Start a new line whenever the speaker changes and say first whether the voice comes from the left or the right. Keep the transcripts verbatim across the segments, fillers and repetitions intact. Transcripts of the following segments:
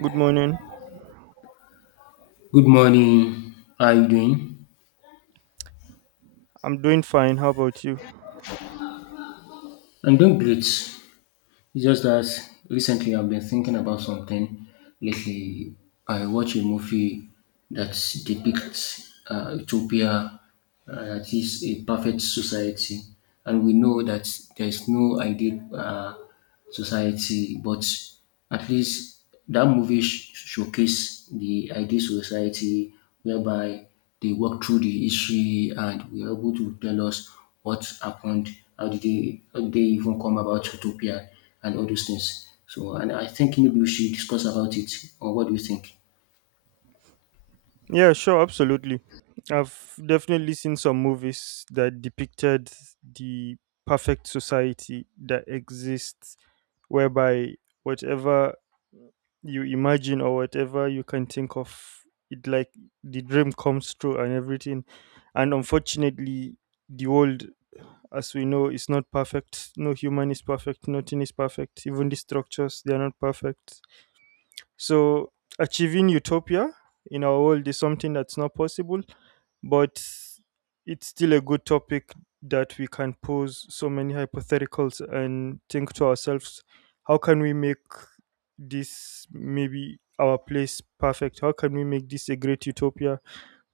right: Good morning.
left: Good morning. How are you doing?
right: I'm doing fine. How about you?
left: I'm doing great. It's just that recently I've been thinking about something. Lately, I watched a movie that depicts uh, utopia, uh, that is a perfect society, and we know that there's no ideal uh, society, but at least that movie sh- showcased the ideal society whereby they walk through the history and were able to tell us what happened, how did they, how did they even come about utopia and all those things. So, and I think maybe we should discuss about it. Or what do you think?
right: Yeah, sure, absolutely. I've definitely seen some movies that depicted the perfect society that exists, whereby whatever you imagine or whatever you can think of, it like the dream comes true and everything. And unfortunately, the world, as we know, is not perfect. No human is perfect. Nothing is perfect. Even the structures, they are not perfect. So, achieving utopia in our world is something that's not possible, but it's still a good topic that we can pose so many hypotheticals and think to ourselves. How can we make this maybe our place perfect? How can we make this a great utopia?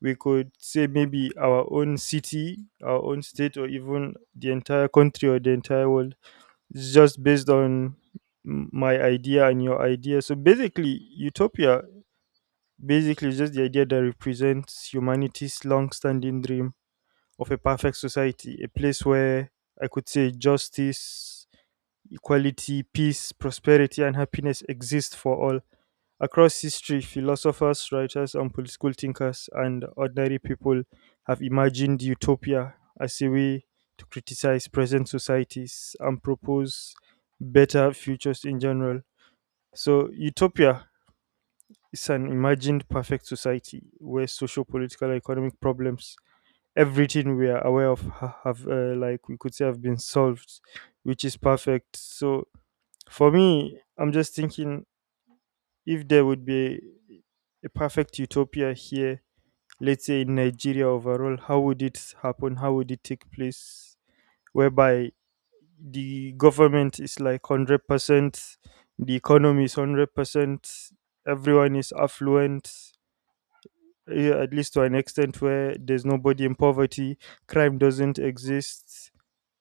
right: We could say maybe our own city, our own state, or even the entire country or the entire world. It's just based on m- my idea and your idea. So basically, utopia basically is just the idea that represents humanity's long-standing dream of a perfect society, a place where I could say justice, equality, peace, prosperity, and happiness exist for all. Across history, philosophers, writers, and political thinkers and ordinary people have imagined utopia as a way to criticize present societies and propose better futures in general. So, utopia is an imagined perfect society where social, political, and economic problems, everything we are aware of, ha- have uh, like we could say have been solved, which is perfect. So, for me, I'm just thinking if there would be a perfect utopia here, let's say in Nigeria overall, how would it happen? How would it take place? Whereby the government is like one hundred percent, the economy is one hundred percent, everyone is affluent, eh, at least to an extent where there's nobody in poverty, crime doesn't exist,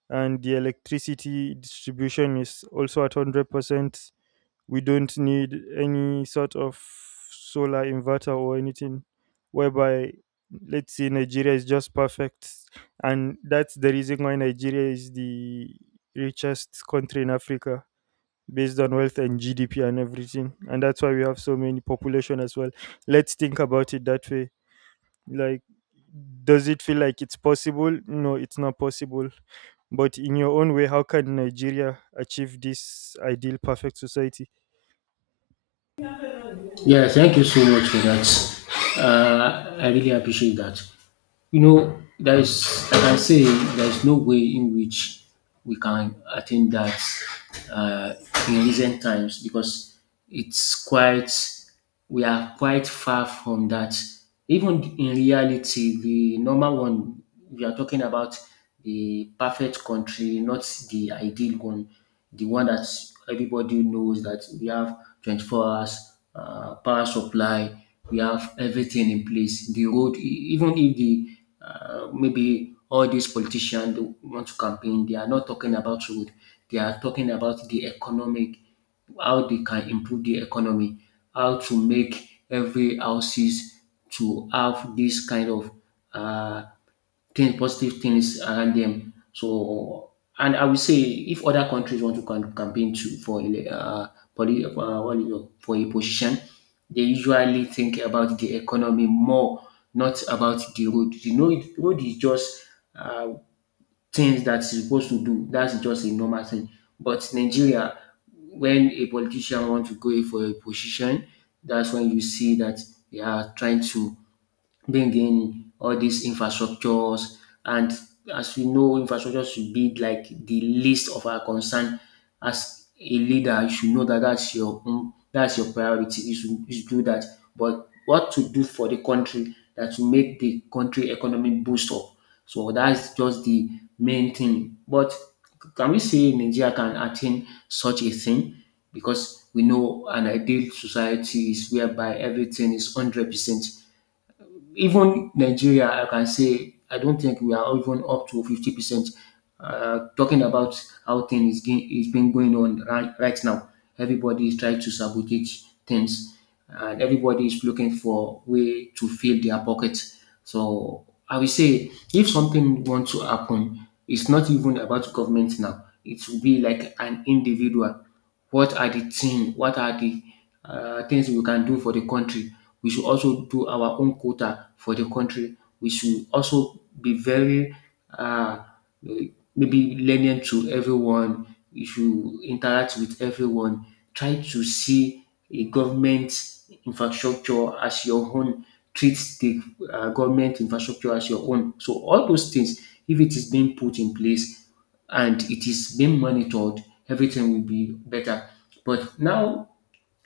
right: and the electricity distribution is also at one hundred percent. We don't need any sort of solar inverter or anything, whereby let's say Nigeria is just perfect, and that's the reason why Nigeria is the richest country in Africa based on wealth and GDP and everything, and that's why we have so many population as well. Let's think about it that way. Like, does it feel like it's possible? No, it's not possible. But in your own way, how can Nigeria achieve this ideal perfect society?
left: Yeah, thank you so much for that. Uh, I really appreciate that. You know, there is, like I say, there is no way in which we can attain that uh, in recent times because it's quite, we are quite far from that. Even in reality, the normal one, we are talking about the perfect country, not the ideal one, the one that everybody knows, that we have twenty-four hours uh, power supply, we have everything in place. The road, e- even if the uh, maybe all these politicians they want to campaign, they are not talking about road. They are talking about the economic, how they can improve the economy, how to make every houses to have this kind of uh, things, positive things around them. So, and I would say if other countries want to cam- campaign to for ele- uh, poli- uh, what is it, for a position, they usually think about the economy more, not about the road. You know, it- road is just uh, things that's supposed to do. That's just a normal thing. But Nigeria, when a politician wants to go for a position, that's when you see that they are trying to bring in all these infrastructures. And as we know, infrastructure should be like the least of our concern. As a leader, you should know that that's your own, that's your priority. You should, you should do that. But what to do for the country that will make the country economy boost up. So that's just the main thing. But can we say Nigeria can attain such a thing? Because we know an ideal society is whereby everything is one hundred percent. Even Nigeria, I can say I don't think we are even up to fifty percent. Uh, talking about how things is, ge- is been going on right, right now, everybody is trying to sabotage things, and everybody is looking for way to fill their pocket. So I will say, if something wants to happen, it's not even about government now. It will be like an individual, what are the thing, what are the uh, things we can do for the country. We should also do our own quota for the country. We should also be very uh, maybe lenient to everyone. You should interact with everyone. Try to see a government infrastructure as your own. Treat the uh, government infrastructure as your own. So all those things, if it is being put in place, and it is being monitored, everything will be better. But now,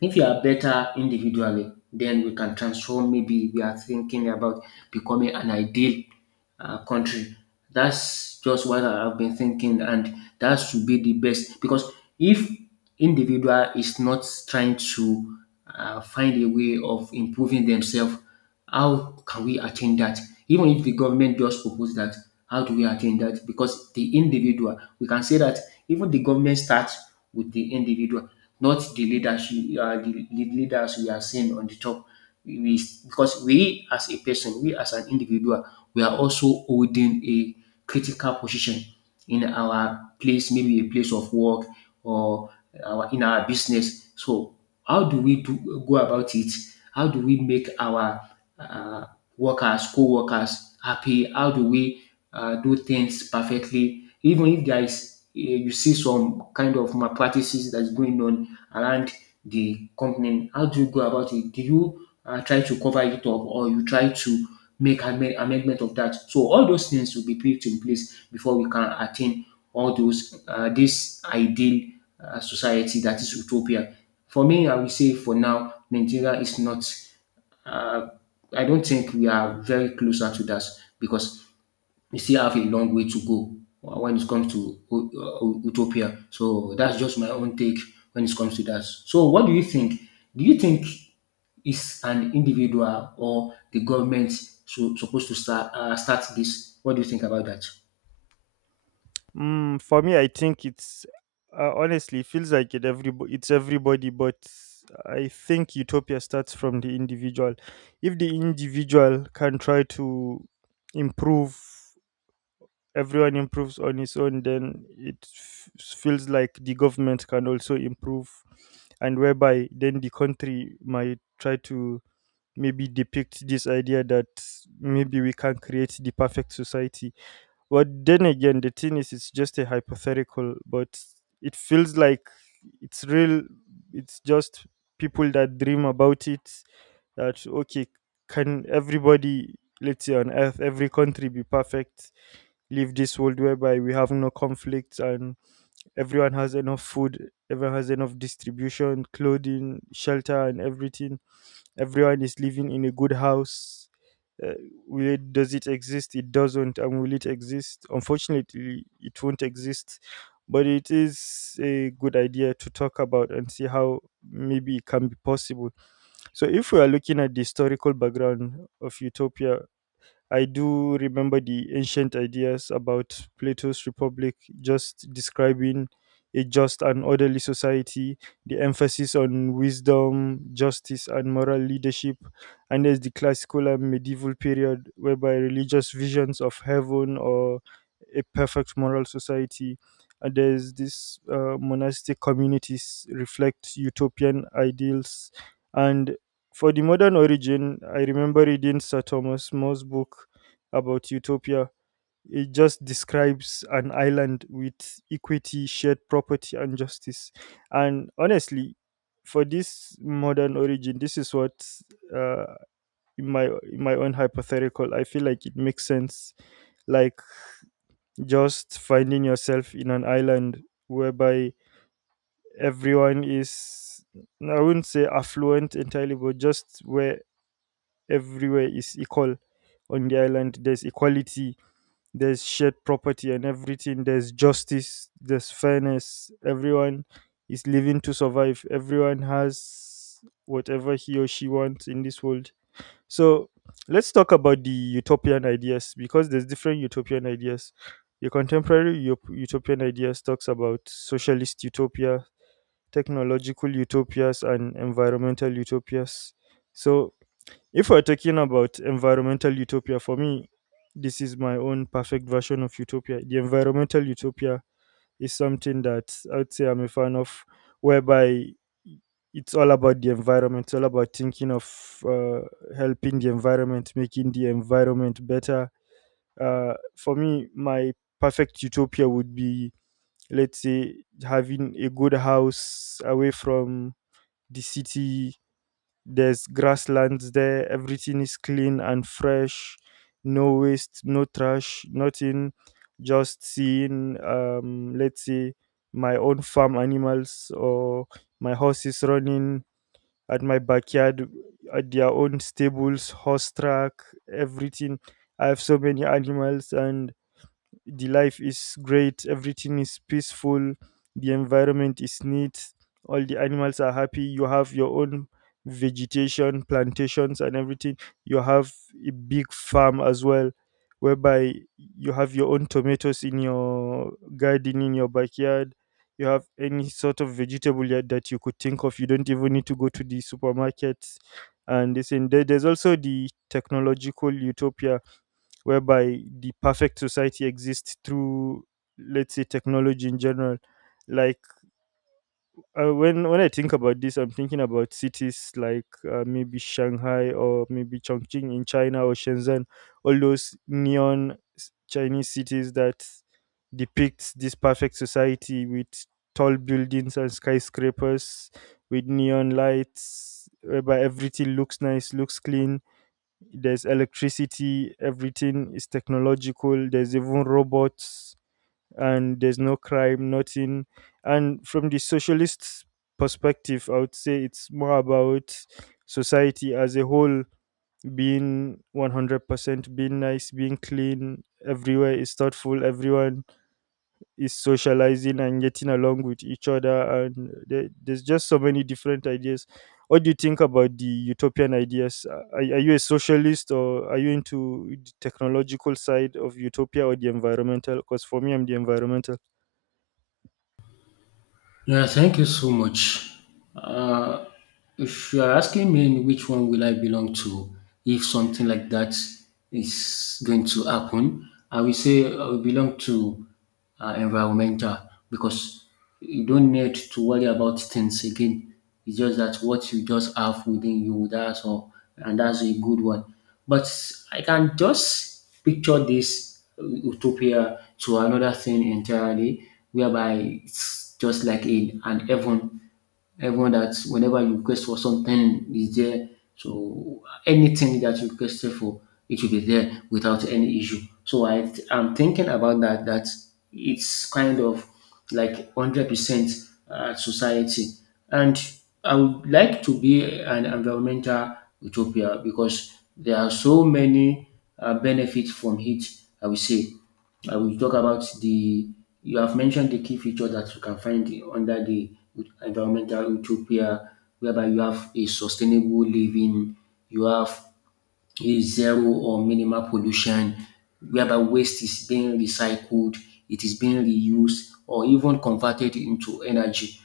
left: if you are better individually, then we can transform. Maybe we are thinking about becoming an ideal uh, country. That's just what I have been thinking, and that should be the best because if individual is not trying to uh, find a way of improving themselves, how can we attain that? Even if the government just propose that, how do we attain that? Because the individual, we can say that even the government starts with the individual, not the leadership, uh, the lead- leaders we are seeing on the top. We, because we as a person, we as an individual, we are also holding a critical position in our place, maybe a place of work or our, in our business. So how do we do go about it? How do we make our uh, workers, co-workers happy? How do we uh, do things perfectly? Even if there is uh, you see some kind of malpractices that's going on around the company, how do you go about it? Do you uh, try to cover it up or you try to make amend- amendment of that? So all those things will be put in place before we can attain all those uh, this ideal uh, society that is utopia. For me, I will say for now, Nigeria is not. Uh, I don't think we are very closer to that because we still have a long way to go when it comes to uh, utopia. So that's just my own take when it comes to that. So what do you think? Do you think is an individual or the government, so, supposed to start uh, start this? What do you think about that?
right: Mm, for me, I think it's uh, honestly it feels like it every it's everybody, but I think utopia starts from the individual. If the individual can try to improve, everyone improves on his own, then it f- feels like the government can also improve, and whereby then the country might try to maybe depict this idea that maybe we can create the perfect society. Well, then again, the thing is, it's just a hypothetical, but it feels like it's real. It's just people that dream about it. That okay, can everybody, let's say on Earth, every country be perfect? Live this world whereby we have no conflicts and everyone has enough food, everyone has enough distribution, clothing, shelter, and everything. Everyone is living in a good house. uh, where does it exist? It doesn't. And will it exist? Unfortunately, it won't exist. But it is a good idea to talk about and see how maybe it can be possible. So if we are looking at the historical background of utopia, I do remember the ancient ideas about Plato's Republic, just describing a just and orderly society, the emphasis on wisdom, justice, and moral leadership. And there's the classical and medieval period, whereby religious visions of heaven or a perfect moral society. And there's this uh, monastic communities reflect utopian ideals, and for the modern origin, I remember reading Sir Thomas More's book about utopia. It just describes an island with equity, shared property, and justice. And honestly, for this modern origin, this is what, uh, in my in my own hypothetical, I feel like it makes sense. Like, just finding yourself in an island whereby everyone is, I wouldn't say affluent entirely, but just where everywhere is equal on the island. There's equality, there's shared property and everything, there's justice, there's fairness. Everyone is living to survive, everyone has whatever he or she wants in this world. So, let's talk about the utopian ideas because there's different utopian ideas. The contemporary Up- utopian ideas talks about socialist utopia, technological utopias, and environmental utopias. So if we're talking about environmental utopia, for me, this is my own perfect version of utopia. The environmental utopia is something that I would say I'm a fan of, whereby it's all about the environment, it's all about thinking of uh, helping the environment, making the environment better. Uh, for me, my perfect utopia would be, let's say, having a good house away from the city. There's grasslands there. Everything is clean and fresh. No waste, no trash, nothing. Just seeing, um, let's say, my own farm animals or my horses running at my backyard at their own stables, horse track, everything. I have so many animals, and the life is great, everything is peaceful, the environment is neat, all the animals are happy. You have your own vegetation plantations and everything, you have a big farm as well, whereby you have your own tomatoes in your garden, in your backyard. You have any sort of vegetable yet that you could think of. You don't even need to go to the supermarket. And this and there- there's also the technological utopia, whereby the perfect society exists through, let's say, technology in general. Like, uh, when when I think about this, I'm thinking about cities like, uh, maybe Shanghai or maybe Chongqing in China, or Shenzhen, all those neon s- Chinese cities that depicts this perfect society with tall buildings and skyscrapers with neon lights, whereby everything looks nice, looks clean. There's electricity, everything is technological, there's even robots, and there's no crime, nothing. And from the socialist perspective, I would say it's more about society as a whole being one hundred percent, being nice, being clean, everywhere is thoughtful, everyone is socializing and getting along with each other. And there, there's just so many different ideas. What do you think about the utopian ideas? Are, are you a socialist, or are you into the technological side of utopia or the environmental? Because for me, I'm the environmental.
left: Yeah, thank you so much. Uh, if you are asking me in which one will I belong to, if something like that is going to happen, I will say I will belong to uh, environmental because you don't need to worry about things again. It's just that what you just have within you, that's all, and that's a good one. But I can just picture this utopia to another thing entirely, whereby it's just like in an heaven. Heaven that whenever you request for something is there. So anything that you requested for, it will be there without any issue. So I I'm thinking about that, that it's kind of like one hundred percent uh, society. And I would like to be an environmental utopia because there are so many uh, benefits from it, I will say. I will talk about the, you have mentioned the key features that you can find under the environmental utopia, whereby you have a sustainable living, you have is zero or minimal pollution, whereby waste is being recycled, it is being reused, or even converted into energy.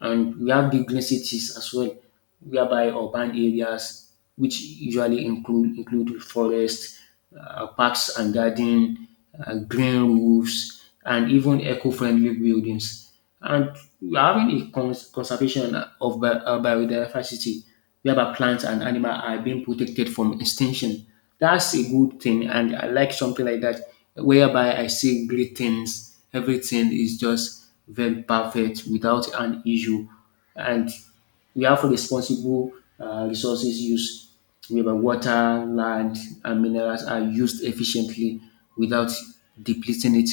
left: And we have the green cities as well, whereby urban areas, which usually include include forest, uh, parks and garden, uh, green roofs, and even eco-friendly buildings. And we are having a cons- conservation of bi- uh, biodiversity whereby plants and animal are being protected from extinction. That's a good thing, and I like something like that, whereby I see great things. Everything is just very perfect without an issue, and we have responsible uh, resources use, whereby water, land, and minerals are used efficiently without depleting it.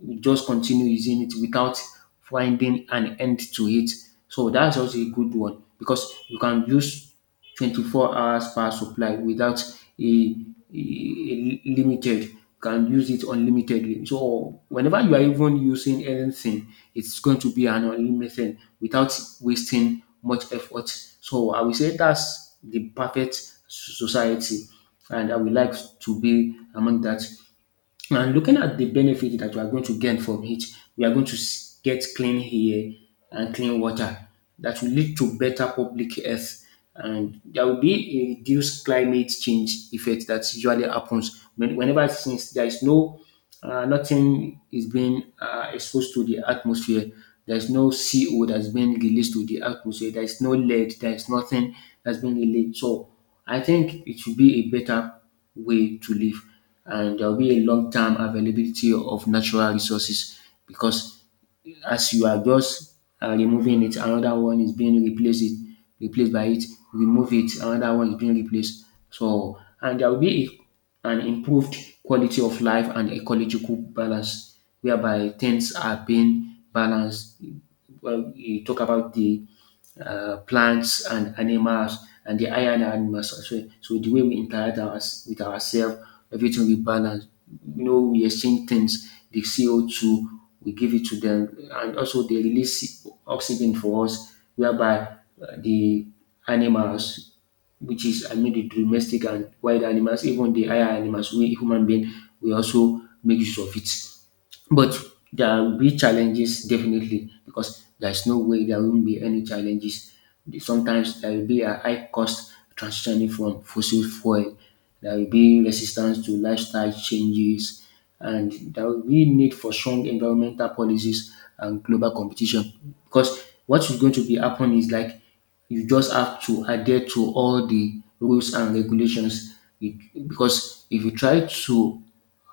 left: We just continue using it without finding an end to it. So that's also a good one because you can use twenty-four hours per supply without a, a, a limited. You can use it unlimitedly. So whenever you are even using anything, it's going to be an unlimited without wasting much effort. So I will say that's the perfect society, and I would like to be among that. And looking at the benefit that we are going to gain from it, we are going to s- get clean air and clean water that will lead to better public health. And there will be a reduced climate change effect that usually happens when, whenever, since there is no uh, nothing is being uh, exposed to the atmosphere. There is no C O that's being released to the atmosphere. There is no lead. There is nothing that's being released. So I think it should be a better way to live, and there will be a long term availability of natural resources because as you are just uh, removing it, another one is being replaced it, replaced by it. Remove it, another one is being replaced. So and there will be a- an improved quality of life and ecological balance whereby things are being balanced. Well, you talk about the uh, plants and animals and the higher animals also. So the way we interact our, with ourselves, everything we balance. You know, we exchange things, the C O two, we give it to them, and also they release oxygen for us, whereby uh, the animals, which is I mean the domestic and wild animals, even the higher animals, we human being, we also make use of it. But there will be challenges definitely because there's no way there won't be any challenges. Sometimes there will be a high cost transitioning from fossil fuel. There will be resistance to lifestyle changes, and there will be need for strong environmental policies and global competition. Because what is going to be happening is like you just have to adhere to all the rules and regulations. It- because if you try to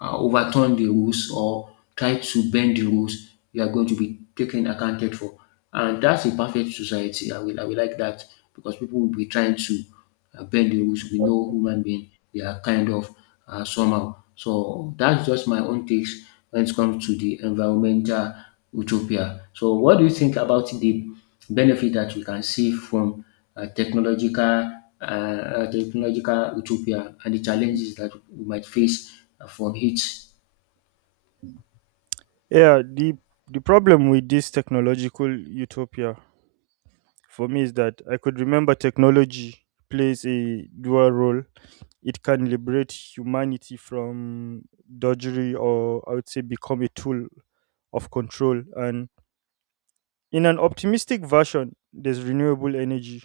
left: uh, overturn the rules or try to bend the rules, you are going to be taken accounted for. And that's a perfect society. I will, I will like that because people will be trying to uh, bend the rules. We know human being, they are kind of uh, somehow. So that's just my own takes when it comes to the environmental utopia. So what do you think about the benefit that we can see from uh, technological uh, uh, technological utopia and the challenges that we might face uh, from it?
right: Yeah, the the problem with this technological utopia for me is that I could remember technology plays a dual role. It can liberate humanity from drudgery, or I would say become a tool of control. And in an optimistic version, there's renewable energy,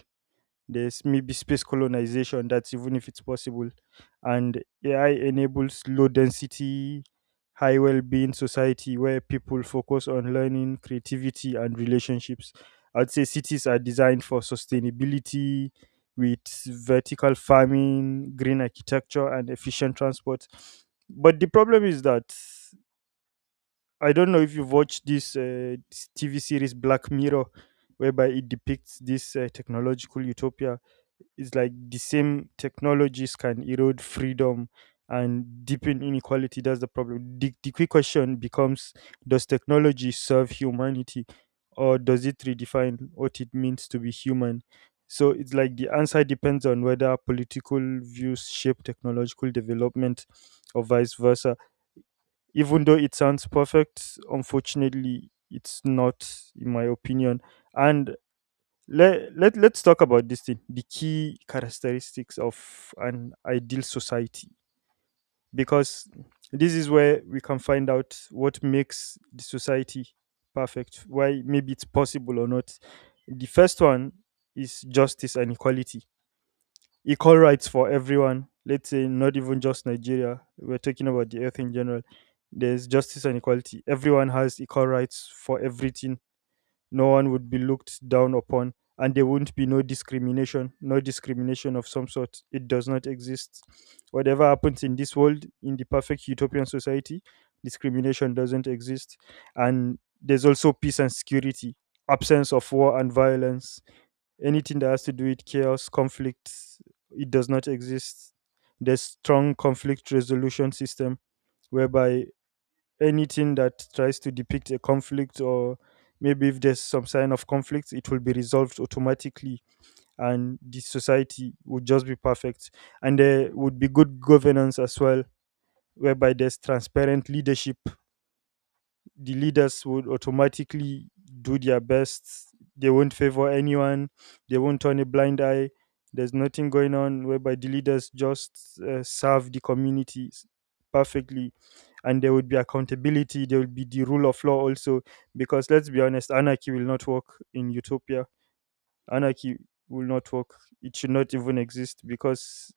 right: there's maybe space colonization, that's even if it's possible. And A I enables low density, high well being society where people focus on learning, creativity, and relationships. I'd say cities are designed for sustainability with vertical farming, green architecture, and efficient transport. But the problem is that I don't know if you've watched this, uh, this T V series Black Mirror, whereby it depicts this uh, technological utopia. It's like the same technologies can erode freedom and deepen inequality. That's the problem. The, the quick question becomes, does technology serve humanity, or does it redefine what it means to be human? So it's like the answer depends on whether political views shape technological development, or vice versa. Even though it sounds perfect, unfortunately, it's not, in my opinion. And let, let let's talk about this thing, the key characteristics of an ideal society, because this is where we can find out what makes the society perfect, why maybe it's possible or not. The first one is justice and equality. Equal rights for everyone, let's say not even just Nigeria, we're talking about the Earth in general. There's justice and equality, everyone has equal rights for everything. No one would be looked down upon, and there wouldn't be no discrimination. No discrimination of some sort, it does not exist. Whatever happens in this world, in the perfect utopian society, discrimination doesn't exist. And there's also peace and security, absence of war and violence. Anything that has to do with chaos, conflict, it does not exist. There's strong conflict resolution system, whereby anything that tries to depict a conflict, or maybe if there's some sign of conflict, it will be resolved automatically, and the society would just be perfect. And there would be good governance as well, whereby there's transparent leadership. The leaders would automatically do their best. They won't favor anyone. They won't turn a blind eye. There's nothing going on, whereby the leaders just uh, serve the communities perfectly. And there would be accountability. There would be the rule of law also. Because let's be honest, anarchy will not work in utopia. Anarchy will not work. It should not even exist, because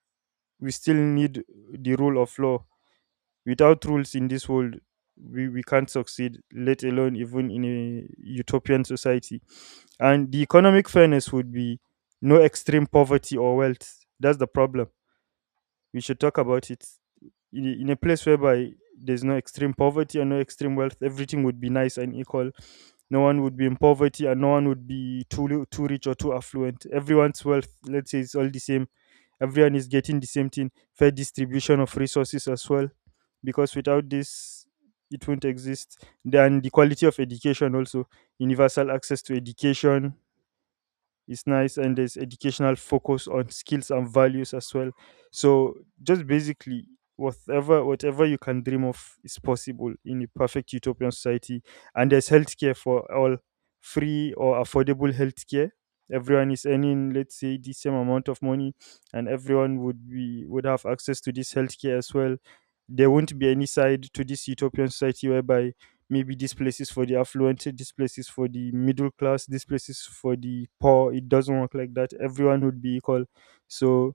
right: we still need the rule of law. Without rules in this world, we, we can't succeed, let alone even in a utopian society. And the economic fairness would be no extreme poverty or wealth. That's the problem. We should talk about it in a, in a place whereby there's no extreme poverty and no extreme wealth. Everything would be nice and equal. No one would be in poverty and no one would be too li- too rich or too affluent. Everyone's wealth, let's say, is all the same. Everyone is getting the same thing. Fair distribution of resources as well, because without this it won't exist. Then the quality of education also, universal access to education, it's nice, and there's educational focus on skills and values as well. So just basically whatever whatever you can dream of is possible in a perfect utopian society. And there's healthcare for all, free or affordable healthcare. Everyone is earning, let's say, the same amount of money, and everyone would be would have access to this healthcare as well. There won't be any side to this utopian society whereby maybe this place is for the affluent, this place is for the middle class, this place is for the poor. It doesn't work like that. Everyone would be equal. So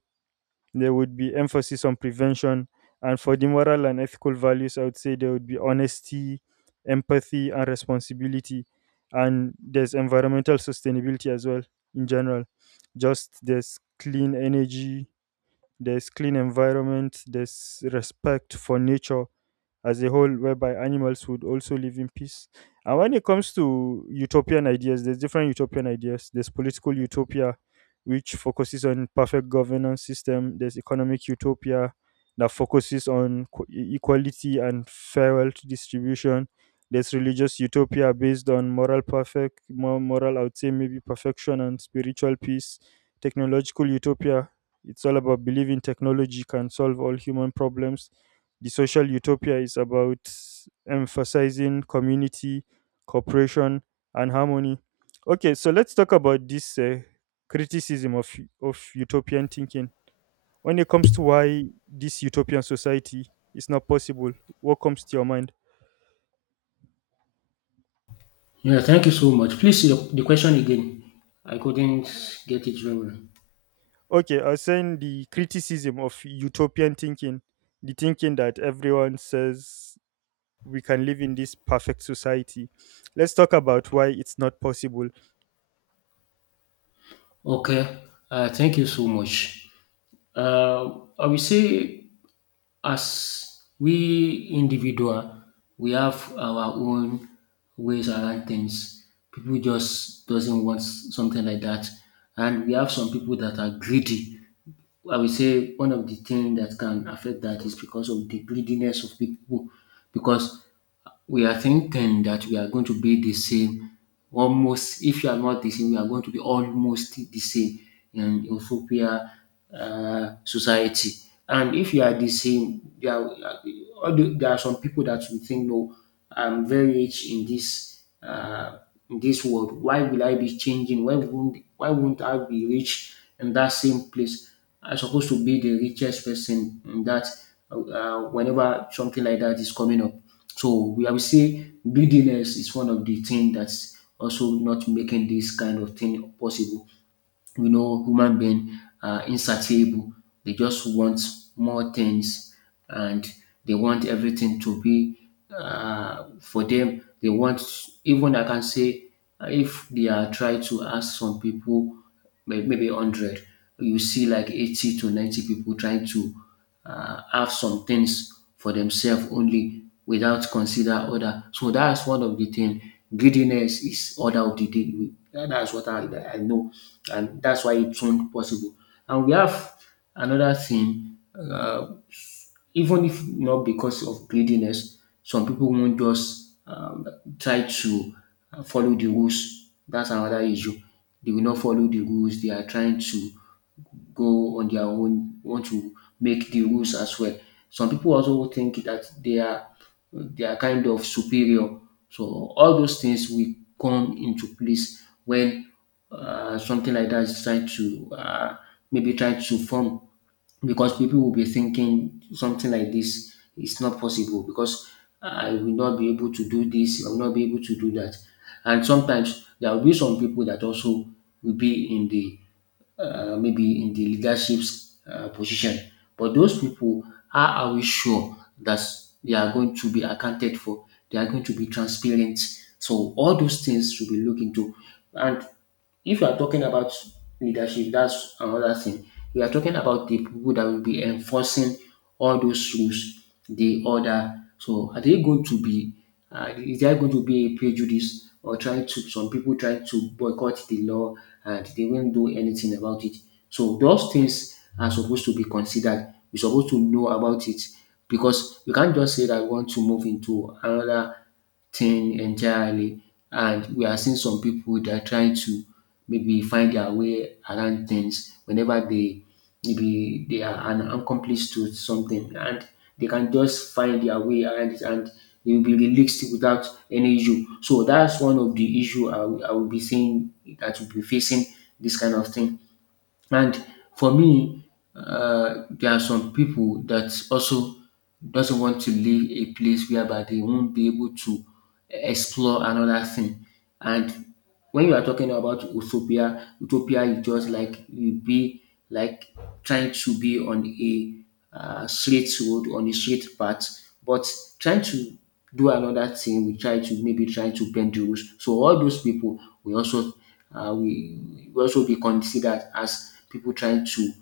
right: there would be emphasis on prevention. And for the moral and ethical values, I would say there would be honesty, empathy, and responsibility. And there's environmental sustainability as well. In general, just there's clean energy, there's clean environment, there's respect for nature as a whole, whereby animals would also live in peace. And when it comes to utopian ideas, there's different utopian ideas. There's political utopia, which focuses on perfect governance system. There's economic utopia that focuses on qu- e- equality and fair wealth distribution. There's religious utopia based on moral perfect, more moral, I would say, maybe perfection and spiritual peace. Technological utopia, it's all about believing technology can solve all human problems. The social utopia is about emphasizing community, cooperation, and harmony. Okay, so let's talk about this uh, criticism of, of utopian thinking. When it comes to why this utopian society is not possible, what comes to your mind?
left: Yeah, thank you so much. Please, the the question again. I couldn't get it very well.
right: Okay, I was saying the criticism of utopian thinking, the thinking that everyone says we can live in this perfect society. Let's talk about why it's not possible.
left: Okay, uh, thank you so much. Uh, I will say, as we individual, we have our own ways around things. People just doesn't want something like that, and we have some people that are greedy. I will say one of the things that can affect that is because of the greediness of people, because we are thinking that we are going to be the same. Almost, if you are not the same, we are going to be almost the same in utopia uh, society. And if you are the same, there are, all there are some people that will think, no, I'm very rich in this uh, in this world, why will I be changing, why won't, why won't I be rich in that same place? I'm supposed to be the richest person in that uh, uh, whenever something like that is coming up. So we I would say greediness is one of the things that's also not making this kind of thing possible. We know human being are insatiable. They just want more things, and they want everything to be uh, for them. They want, even I can say, uh, if they are trying to ask some people, may- maybe a hundred, you see like eighty to ninety people trying to uh, have some things for themselves only without consider other. So that's one of the thing. Greediness is order of the day. We- that- That's what I, I know, and that's why it's not possible. And we have another thing. Uh, even if not because of greediness, some people won't just um, try to uh, follow the rules. That's another issue. They will not follow the rules. They are trying to go on their own, want to make the rules as well. Some people also think that they are they are kind of superior. So all those things will come into place when uh, something like that is trying to uh, maybe trying to form, because people will be thinking something like this is not possible because I will not be able to do this, I will not be able to do that. And sometimes there will be some people that also will be in the uh, maybe in the leadership uh, position. But those people, how are we sure that they are going to be accounted for? They are going to be transparent? So all those things should be looked into. And if you are talking about leadership, that's another thing. We are talking about the people that will be enforcing all those rules, the order. So are they going to be, uh, is there going to be a prejudice, or trying to, some people trying to boycott the law and they won't do anything about it? So those things are supposed to be considered. We're supposed to know about it, because you can't just say that we want to move into another thing entirely. And we are seeing some people that are trying to maybe find their way around things whenever they maybe they are an accomplice to something, and they can just find their way around it and they will be released without any issue. So that's one of the issue I, will- I will be seeing that will be facing this kind of thing. And for me, uh, there are some people that also doesn't want to leave a place whereby they won't be able to explore another thing. And when you are talking about utopia, utopia is just like you be like trying to be on a uh, straight road, on a straight path, but trying to do another thing, we try to maybe try to bend the rules. So all those people will also uh, we will also be considered as people trying to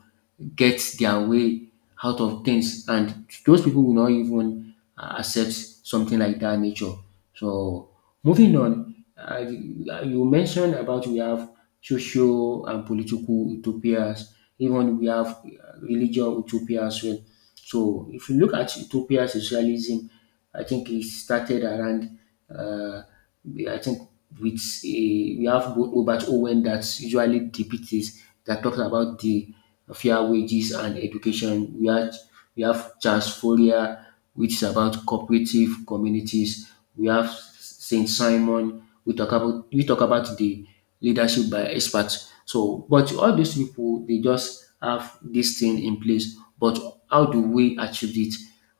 left: get their way out of things, and those people will not even uh, accept something like that nature. So moving on, uh, you mentioned about we have social and political utopias, even we have uh, religious utopia as well. So if you look at utopia socialism, I think it started around. Uh, we- I think with a, we have Bo- Robert Owen that usually depicts this, that talks about the fair wages and education. We have we have Charles Fourier, which is about cooperative communities. We have Saint Simon. We talk about we talk about the leadership by experts. So, but all these people they just have this thing in place. But how do we achieve it?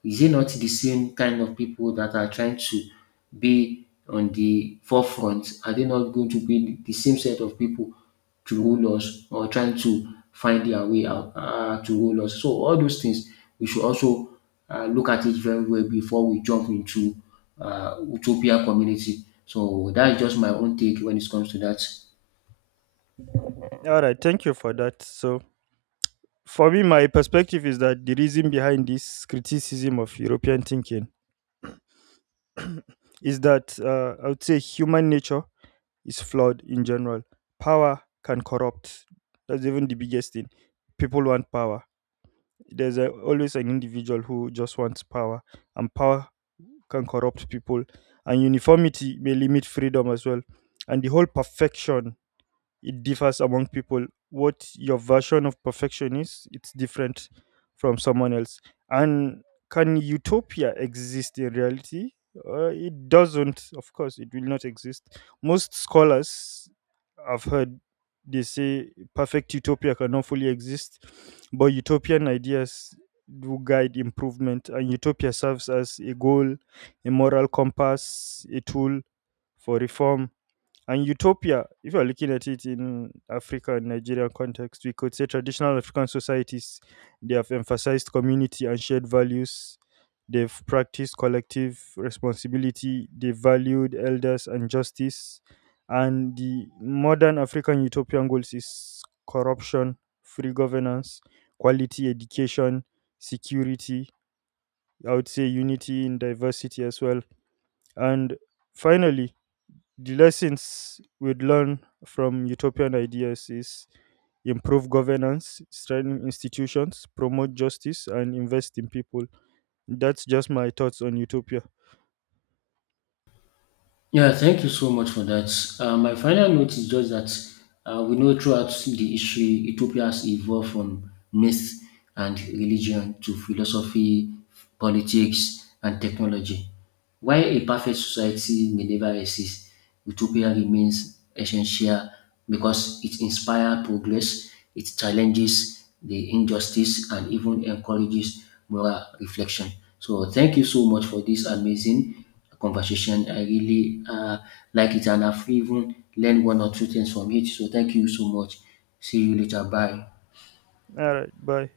left: Is it not the same kind of people that are trying to be on the forefront? Are they not going to be the same set of people to rule us, or trying to find their way out uh, to rule us? So, all those things we should also uh, look at it very well before we jump into uh, utopia community. So, that's just my own take when it comes to that.
right: All right, thank you for that. So, for me, my perspective is that the reason behind this criticism of European thinking is that uh, I would say human nature is flawed in general. Power can corrupt. That's even the biggest thing. People want power. There's a, always an individual who just wants power, and power can corrupt people. And uniformity may limit freedom as well. And the whole perfection, it differs among people. What your version of perfection is, it's different from someone else. And can utopia exist in reality? Uh, it doesn't. Of course it will not exist. Most scholars I've heard, they say perfect utopia cannot fully exist, but utopian ideas do guide improvement, and utopia serves as a goal, a moral compass, a tool for reform. And utopia, if you're looking at it in Africa and Nigerian context, we could say traditional African societies, they have emphasized community and shared values. They've practiced collective responsibility. They valued elders and justice. And the modern African utopian goals is corruption, free governance, quality education, security. I would say unity in diversity as well. And finally, the lessons we'd learn from utopian ideas is improve governance, strengthen institutions, promote justice, and invest in people. That's just my thoughts on utopia.
left: Yeah, thank you so much for that. Uh, my final note is just that uh, we know throughout the history, Ethiopia has evolved from myth and religion to philosophy, politics, and technology. While a perfect society may never exist, utopia remains essential because it inspires progress, it challenges the injustice, and even encourages moral reflection. So, thank you so much for this amazing conversation. I really uh, like it, and I've even learned one or two things from it. So thank you so much. See you later. Bye.
right: All right, bye.